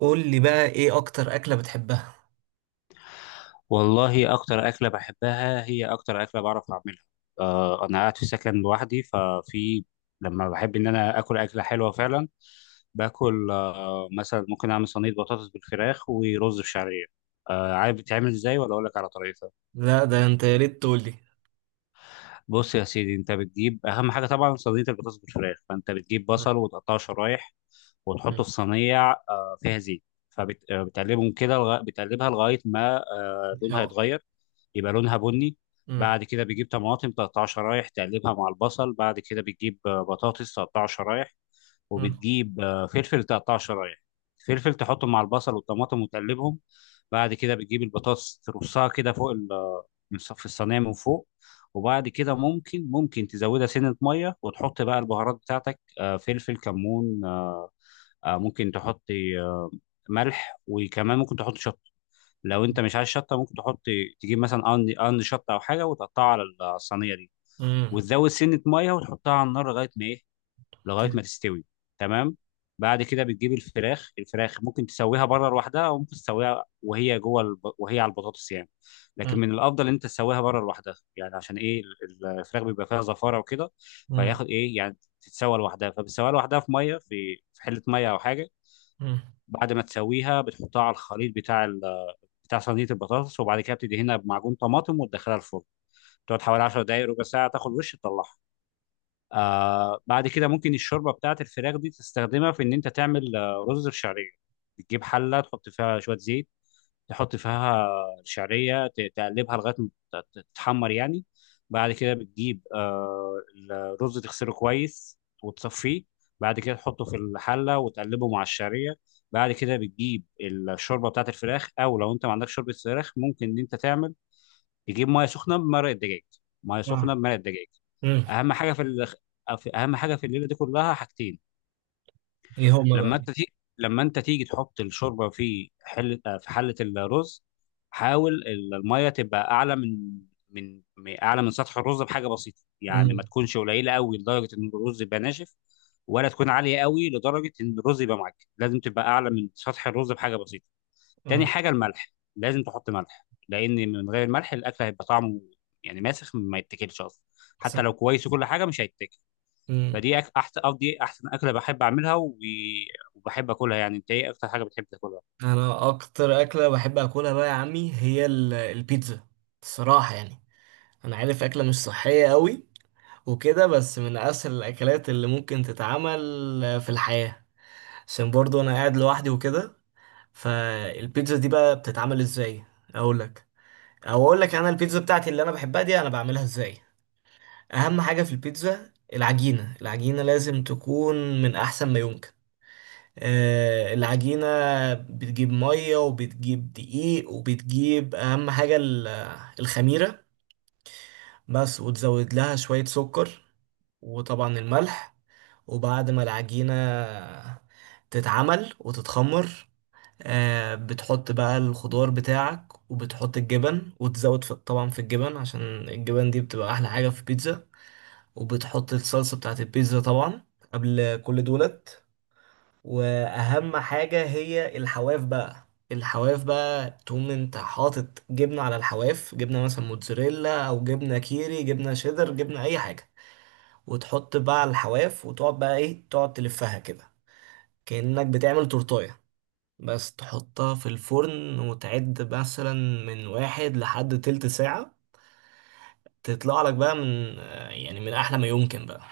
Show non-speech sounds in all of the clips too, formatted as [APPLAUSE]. قول لي بقى، ايه اكتر اكلة بتحبها؟ والله أكتر أكلة بحبها هي أكتر أكلة بعرف أعملها. أنا قاعد في سكن لوحدي لما بحب إن أنا آكل أكلة حلوة فعلا باكل، مثلا ممكن أعمل صينية بطاطس بالفراخ ورز بشعرية. عارف بتعمل إزاي ولا أقول لك على طريقتها؟ لا، ده انت يا ريت تقول لي. بص يا سيدي، انت بتجيب اهم حاجه طبعا صينيه البطاطس بالفراخ، فانت بتجيب مم. بصل وتقطعه شرايح وتحطه مم. في صينيه فيها زيت. فبتقلبهم كده بتقلبها لغايه ما لونها شاور. يتغير، يبقى لونها بني. مم. بعد كده بتجيب طماطم تقطعها شرايح تقلبها مع البصل. بعد كده بتجيب بطاطس تقطعها شرايح، مم. وبتجيب فلفل تقطعه شرايح. فلفل تحطه مع البصل والطماطم وتقلبهم. بعد كده بتجيب البطاطس ترصها كده فوق في الصينيه من فوق. وبعد كده ممكن تزودها سنه ميه وتحط بقى البهارات بتاعتك، فلفل، كمون، ممكن تحط آه، ملح. وكمان ممكن تحط شطه، لو انت مش عايز شطه ممكن تحط تجيب مثلا قرن قرن شطه او حاجه وتقطعها على الصينيه دي، مم. وتزود سنه ميه وتحطها على النار لغايه ما ايه، لغايه تل-. ما تستوي. تمام. بعد كده بتجيب الفراخ. ممكن تسويها بره لوحدها، وممكن تسويها وهي جوه وهي على البطاطس يعني. لكن مم. من الافضل ان انت تسويها بره لوحدها، يعني عشان ايه الفراخ بيبقى فيها زفاره وكده، مم. فياخد ايه يعني تتسوى لوحدها. فبتسويها لوحدها في ميه، في حله ميه او حاجه. مم. بعد ما تسويها بتحطها على الخليط بتاع صينيه البطاطس، وبعد كده بتدهنها بمعجون طماطم وتدخلها الفرن، تقعد حوالي 10 دقائق، ربع ساعه تاخد، وش تطلعها. بعد كده ممكن الشوربه بتاعت الفراخ دي تستخدمها في ان انت تعمل رز الشعريه. بتجيب حله تحط فيها شويه زيت، تحط فيها الشعريه، تقلبها لغايه ما تتحمر يعني. بعد كده بتجيب الرز، تغسله كويس وتصفيه. بعد كده تحطه في الحله وتقلبه مع الشعريه. بعد كده بتجيب الشوربه بتاعت الفراخ، او لو انت ما عندكش شوربه فراخ ممكن ان انت تعمل تجيب ميه سخنه بمرق الدجاج. ميه سخنه آه. بمرق الدجاج. مم. اهم حاجه اهم حاجه في الليله دي كلها حاجتين. ايه هما لما بقى؟ انت تيجي، تحط الشوربه في حله، في حله الرز، حاول الميه تبقى اعلى من، اعلى من سطح الرز بحاجه بسيطه، يعني ما مم. تكونش قليله قوي لدرجه ان الرز يبقى ناشف، ولا تكون عاليه قوي لدرجه ان الرز يبقى معجن. لازم تبقى اعلى من سطح الرز بحاجه بسيطه. تاني مم. حاجة الملح، لازم تحط ملح لأن من غير الملح الأكل هيبقى طعمه يعني ماسخ، ما يتاكلش أصلا. حتى س-. لو كويس وكل حاجة مش هيتاكل. مم. أحسن، أو دي أحسن أكلة بحب أعملها، وبحب أكلها. يعني أنت إيه أكتر حاجة بتحب تاكلها؟ انا اكتر اكلة بحب اكلها بقى يا عمي هي البيتزا، الصراحة يعني. انا عارف اكلة مش صحية قوي وكده، بس من اسهل الاكلات اللي ممكن تتعمل في الحياة، عشان برضو انا قاعد لوحدي وكده. فالبيتزا دي بقى بتتعمل ازاي؟ اقول لك، او اقول لك انا البيتزا بتاعتي اللي انا بحبها دي انا بعملها ازاي. اهم حاجه في البيتزا العجينه، العجينه لازم تكون من احسن ما يمكن. آه، العجينه بتجيب ميه وبتجيب دقيق وبتجيب اهم حاجه الخميره بس، وتزود لها شويه سكر وطبعا الملح. وبعد ما العجينه تتعمل وتتخمر، آه بتحط بقى الخضار بتاعك وبتحط الجبن، وتزود في طبعا في الجبن، عشان الجبن دي بتبقى أحلى حاجة في البيتزا. وبتحط الصلصة بتاعت البيتزا طبعا قبل كل دولت. وأهم حاجة هي الحواف بقى، الحواف بقى تقوم انت حاطط جبنة على الحواف، جبنة مثلا موتزاريلا أو جبنة كيري، جبنة شيدر، جبنة أي حاجة. وتحط بقى على الحواف وتقعد بقى ايه، تقعد تلفها كده كأنك بتعمل تورتاية. بس تحطها في الفرن وتعد مثلا من واحد لحد تلت ساعة، تطلع لك بقى من آه، يعني من أحلى ما يمكن بقى.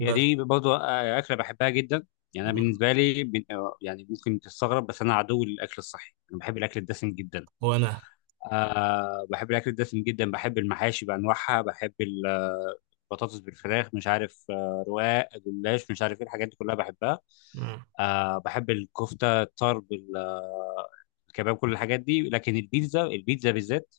هي بس. دي برضه أكلة بحبها جدا. يعني أنا مم. بالنسبة لي، يعني ممكن تستغرب، بس أنا عدو للأكل الصحي، أنا بحب الأكل الدسم جدا. وأنا. بحب الأكل الدسم جدا، بحب المحاشي بأنواعها، بحب البطاطس بالفراخ، مش عارف رواق جلاش، مش عارف ايه، الحاجات دي كلها بحبها. مم. بحب الكفتة، الطرب، الكباب، كل الحاجات دي. لكن البيتزا، البيتزا بالذات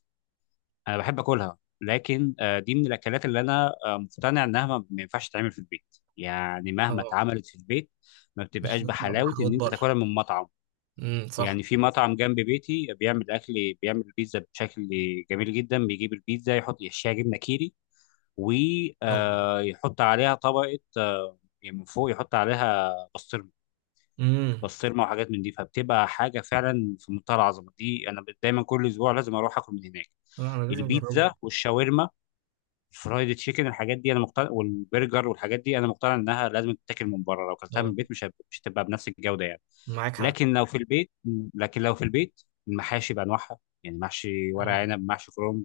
أنا بحب أكلها، لكن دي من الأكلات اللي أنا مقتنع إنها ما ينفعش تتعمل في البيت. يعني مهما اه، اتعملت في البيت ما مش بتبقاش هتطلع بحلاوة بحلويات إن أنت بره. تاكلها من مطعم. امم، صح. يعني في مطعم جنب بيتي بيعمل اكل، بيعمل بيتزا بشكل جميل جدا. بيجيب البيتزا، يحشيها جبنه كيري، الله. ويحط عليها طبقه، يعني من فوق يحط عليها بسطرمه. امم. بسطرمه وحاجات من دي، فبتبقى حاجه فعلا في منتهى العظمه. دي انا دايما كل اسبوع لازم اروح اكل من هناك. لا أنا لازم أجربه. البيتزا والشاورما، الفرايد تشيكن، الحاجات دي انا مقتنع، والبرجر والحاجات دي انا مقتنع انها لازم تتاكل من بره، لو اكلتها من اه، البيت مش هتبقى بنفس الجوده يعني. معاك حق. لكن لو في البيت، لكن لو في البيت المحاشي بانواعها، يعني محشي ورق مم. عنب، محشي كرنب،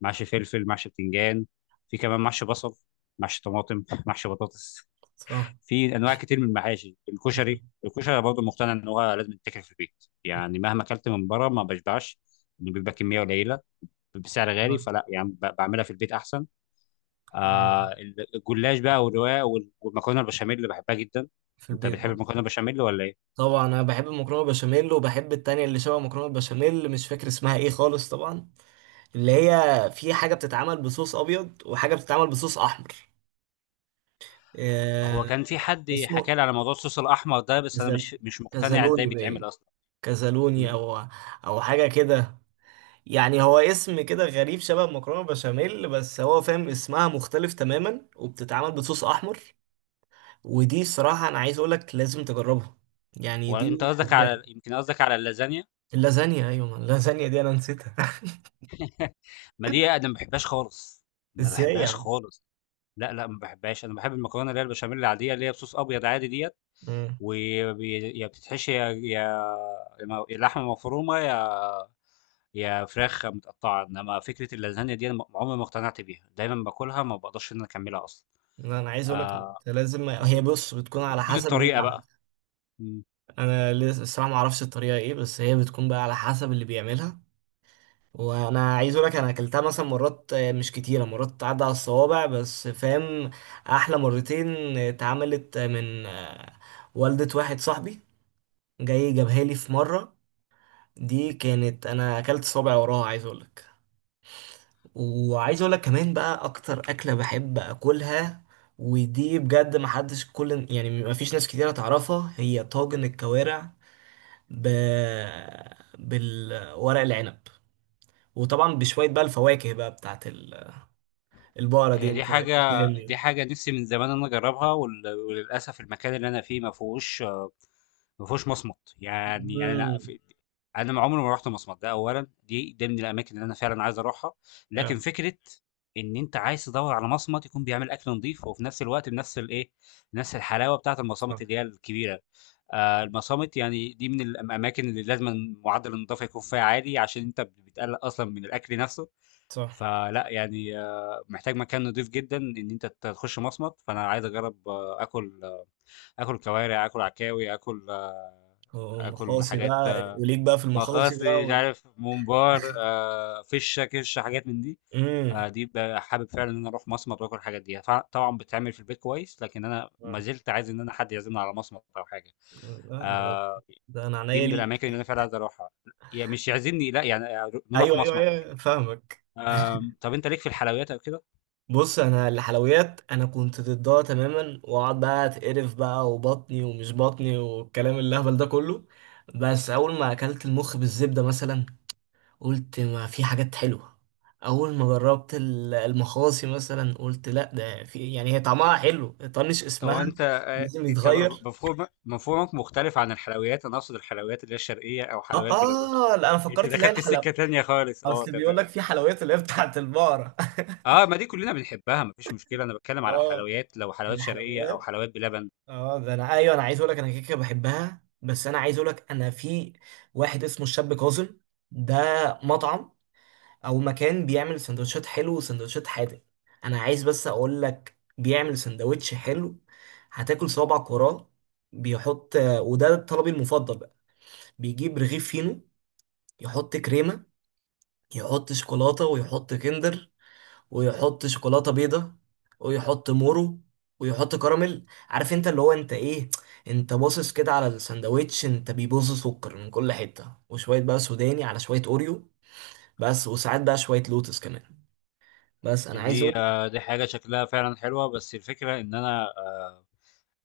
محشي فلفل، محشي بتنجان، في كمان محشي بصل، محشي طماطم، محشي بطاطس، صح. في انواع كتير من المحاشي. الكشري، مم. برضه مقتنع ان هو لازم يتاكل في البيت، يعني مهما اكلت من بره ما بشبعش، إنه بيبقى كميه قليله بسعر غالي، فلا يعني بعملها في البيت احسن. مم. آه الجلاش بقى، والرواية، والمكرونة البشاميل اللي بحبها جدا. في انت البيت بتحب برضه. المكرونة البشاميل ولا ايه؟ طبعا أنا بحب المكرونة بشاميل وبحب التانية اللي شبه مكرونة بشاميل، مش فاكر اسمها إيه خالص طبعا، اللي هي في حاجة بتتعمل بصوص أبيض وحاجة بتتعمل بصوص أحمر. هو آه، كان في حد اسمه حكى لي على موضوع الصوص الاحمر ده، بس انا كزل- مش مقتنع ازاي كزلوني بيتعمل باين، اصلا. كزلوني مم. أو أو حاجة كده. يعني هو اسم كده غريب شبه مكرونة بشاميل، بس هو فاهم اسمها مختلف تماما وبتتعمل بصوص أحمر. ودي صراحة أنا عايز أقولك لازم تجربها، يعني وانت دي قصدك على، يمكن قصدك على اللازانيا؟ اللازانيا. أيوة، ما اللازانيا دي أنا نسيتها [LAUGHS] ما دي انا ما بحبهاش خالص، ما إزاي بحبهاش يعني؟ خالص. لا لا، ما بحبهاش. انا بحب المكرونه اللي هي البشاميل العاديه، اللي هي بصوص ابيض عادي ديت، مم. ويا بتتحشي يا، يا لحمه مفرومه، يا هي فراخ متقطعة. إنما فكرة اللازانيا دي أنا عمري ما اقتنعت بيها، دايمًا باكلها ما باقدرش إن أنا أكمّلها أصلًا. لا، أنا عايز أقولك آآ أنت لازم، م هي بص بتكون ممكن على تكون حسب مين اللي الطريقة بقى. عملها. إمم. انا لسه الصراحه ما اعرفش الطريقه ايه، بس هي بتكون بقى على حسب اللي بيعملها. وانا عايز اقول لك انا اكلتها مثلا مرات، آه مش كتيره، مرات تعدى على الصوابع بس فاهم. احلى مرتين آه، اتعملت آه، من آه، والدة واحد صاحبي، جاي جابها لي في مره، دي كانت انا اكلت صابع وراها عايز اقول لك. وعايز اقول لك كمان بقى اكتر اكله بحب اكلها، ودي بجد محدش كل، يعني مفيش ناس كتيره تعرفها، هي طاجن الكوارع ب... بالورق العنب، وطبعا بشوية بقى الفواكه بقى بتاعت البقرة دي. هي دي انت حاجة دي فاهمني؟ حاجة نِفْسي من زمان إن أنا أجرّبها، وللأسف المكان اللي أنا فيه ما فيهوش، ما فيهوش مصمَت. يعني أنا امم. أنا ما عمري ما رُحت مصمَت ده أولًا. ده من الأماكن اللي أنا فعلًا عايز أروحها. اه. لكن فكرة إن أنت عايز تدوّر على مصمَت يكون بيعمل أكل نضيف وفي نَفْس الوقت بنَفْس الإيه، بنَفْس الحلاوة بتاعة المصامِت صح. اللي هي الكبيرة، المصامِت يعني دي من الأماكن اللي لازمًا معدّل النضافة يكون فيها عالي، عشان أنت بتقلّق أصلًا من الأكل نَفْسه. صح. فلأ يعني، محتاج مكان نضيف جدًا إن أنت تخش مصمت. فأنا عايز أجرّب آكل آكل كوارع، آكل عكاوي، آكل آكل ومخاصي حاجات بقى وليك بقى في المخاصي بقى مخاصي، مش وال... عارف ممبار، فِشّة، كِشّة، حاجات من دي. امم. دي حابب فعلًا إن أنا أروح مصمت وآكل الحاجات دي. طبعًا بتتعمل في البيت كويس، لكن أنا ما آه. زلت عايز إن أنا حد يعزمني على مصمت أو حاجة. لا، ده آآ، ده انا دي عينيا من ليك. الأماكن اللي أنا فعلًا عايز أروحها. مش يعزمني لأ، يعني نروح ايوه ايوه مصمت ايوه، وكده. فاهمك. طَب أنت ليك في الحلويات أو كده؟ بص انا الحلويات انا كنت ضدها تماما، واقعد بقى اتقرف بقى وبطني ومش بطني والكلام الهبل ده كله. بس اول ما اكلت المخ بالزبده مثلا قلت ما في حاجات حلوة. أول ما جربت المخاصي مثلا قلت لا ده في، يعني هي طعمها حلو. طنش هو اسمها، انت لازم يتغير. مفهومك مختلف عن الحلويات. انا اقصد الحلويات اللي هي الشرقيه او اه. حلويات بلبن. اه لا انا انت فكرت اللي هي دخلت الحلويات. السكه تانية خالص، اه، اصل بيقول تمام. لك في حلويات اللي هي بتاعت البقرة اه، ما دي كلنا بنحبها مفيش مشكله. انا بتكلم [LAUGHS] على اه الحلويات، لو حلويات شرقيه او الحلويات. حلويات بلبن. اه ده انا ايوه، انا عايز اقول لك انا كيكه بحبها. بس انا عايز اقول لك انا في واحد اسمه الشاب كاظم، ده مطعم او مكان بيعمل سندوتشات حلو وسندوتشات حادق. انا عايز بس اقول لك بيعمل سندوتش حلو هتاكل صوابعك وراه. بيحط، وده طلبي المفضل بقى، بيجيب رغيف فينو، يحط كريمة، يحط شوكولاتة، ويحط كندر، ويحط شوكولاتة بيضة، ويحط مورو، ويحط كراميل. عارف انت اللي هو انت ايه، انت باصص كده على السندوتش، انت بيبص سكر من كل حتة، وشوية بقى سوداني على شوية اوريو، بس وساعات بقى شوية لوتس كمان. بس انا يعني عايز. دي دي حاجه شكلها فعلا حلوه، بس الفكره ان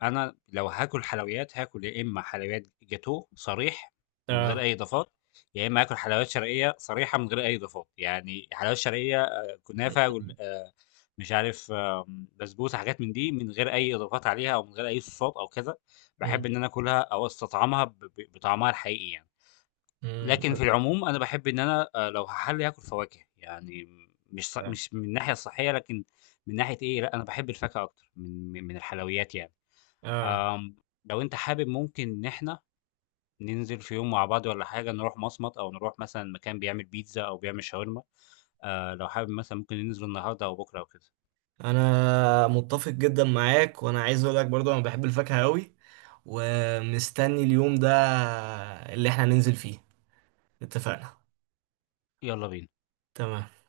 أنا لو هاكل حلويات، هاكل يا إمّا حلويات جاتوه صريح من غير اه. أي إضافات، يا إمّا هاكل حلويات شرقية صريحة من غير أي إضافات. يعني حلويات شرقية كنافة، وال مش عارف، بسبوسة، حاجات من دي من غير أي إضافات عليها أو من غير أي صوصات أو كذا. باحب مم. إن أنا آكلها أو أستطعمها ب ب بطعمها الحقيقي يعني. مم. لكن في العموم أنا باحب إن أنا، لو هاحلّي هاكل فواكه، يعني مش ص مم. مش من الناحية الصحية، لكن من ناحية إيه، لأ أنا باحب الفاكهة أكتر من الحلويات يعني. اه آمم، لو أنت حابب ممكن إن إحنا ننزل في يوم مع بعض والّا حاجة، نروح مصمت أو نروح مثلًا مكان بيعمل بيتزا أو بيعمل شاورما. لو حابب مثلًا ممكن ننزل النهارده أو بكرة أو كده. انا متفق جدا معاك، وانا عايز اقول لك برضو انا بحب الفاكهة قوي، ومستني اليوم ده اللي احنا ننزل فيه. اتفقنا. يالّا بينا. تمام.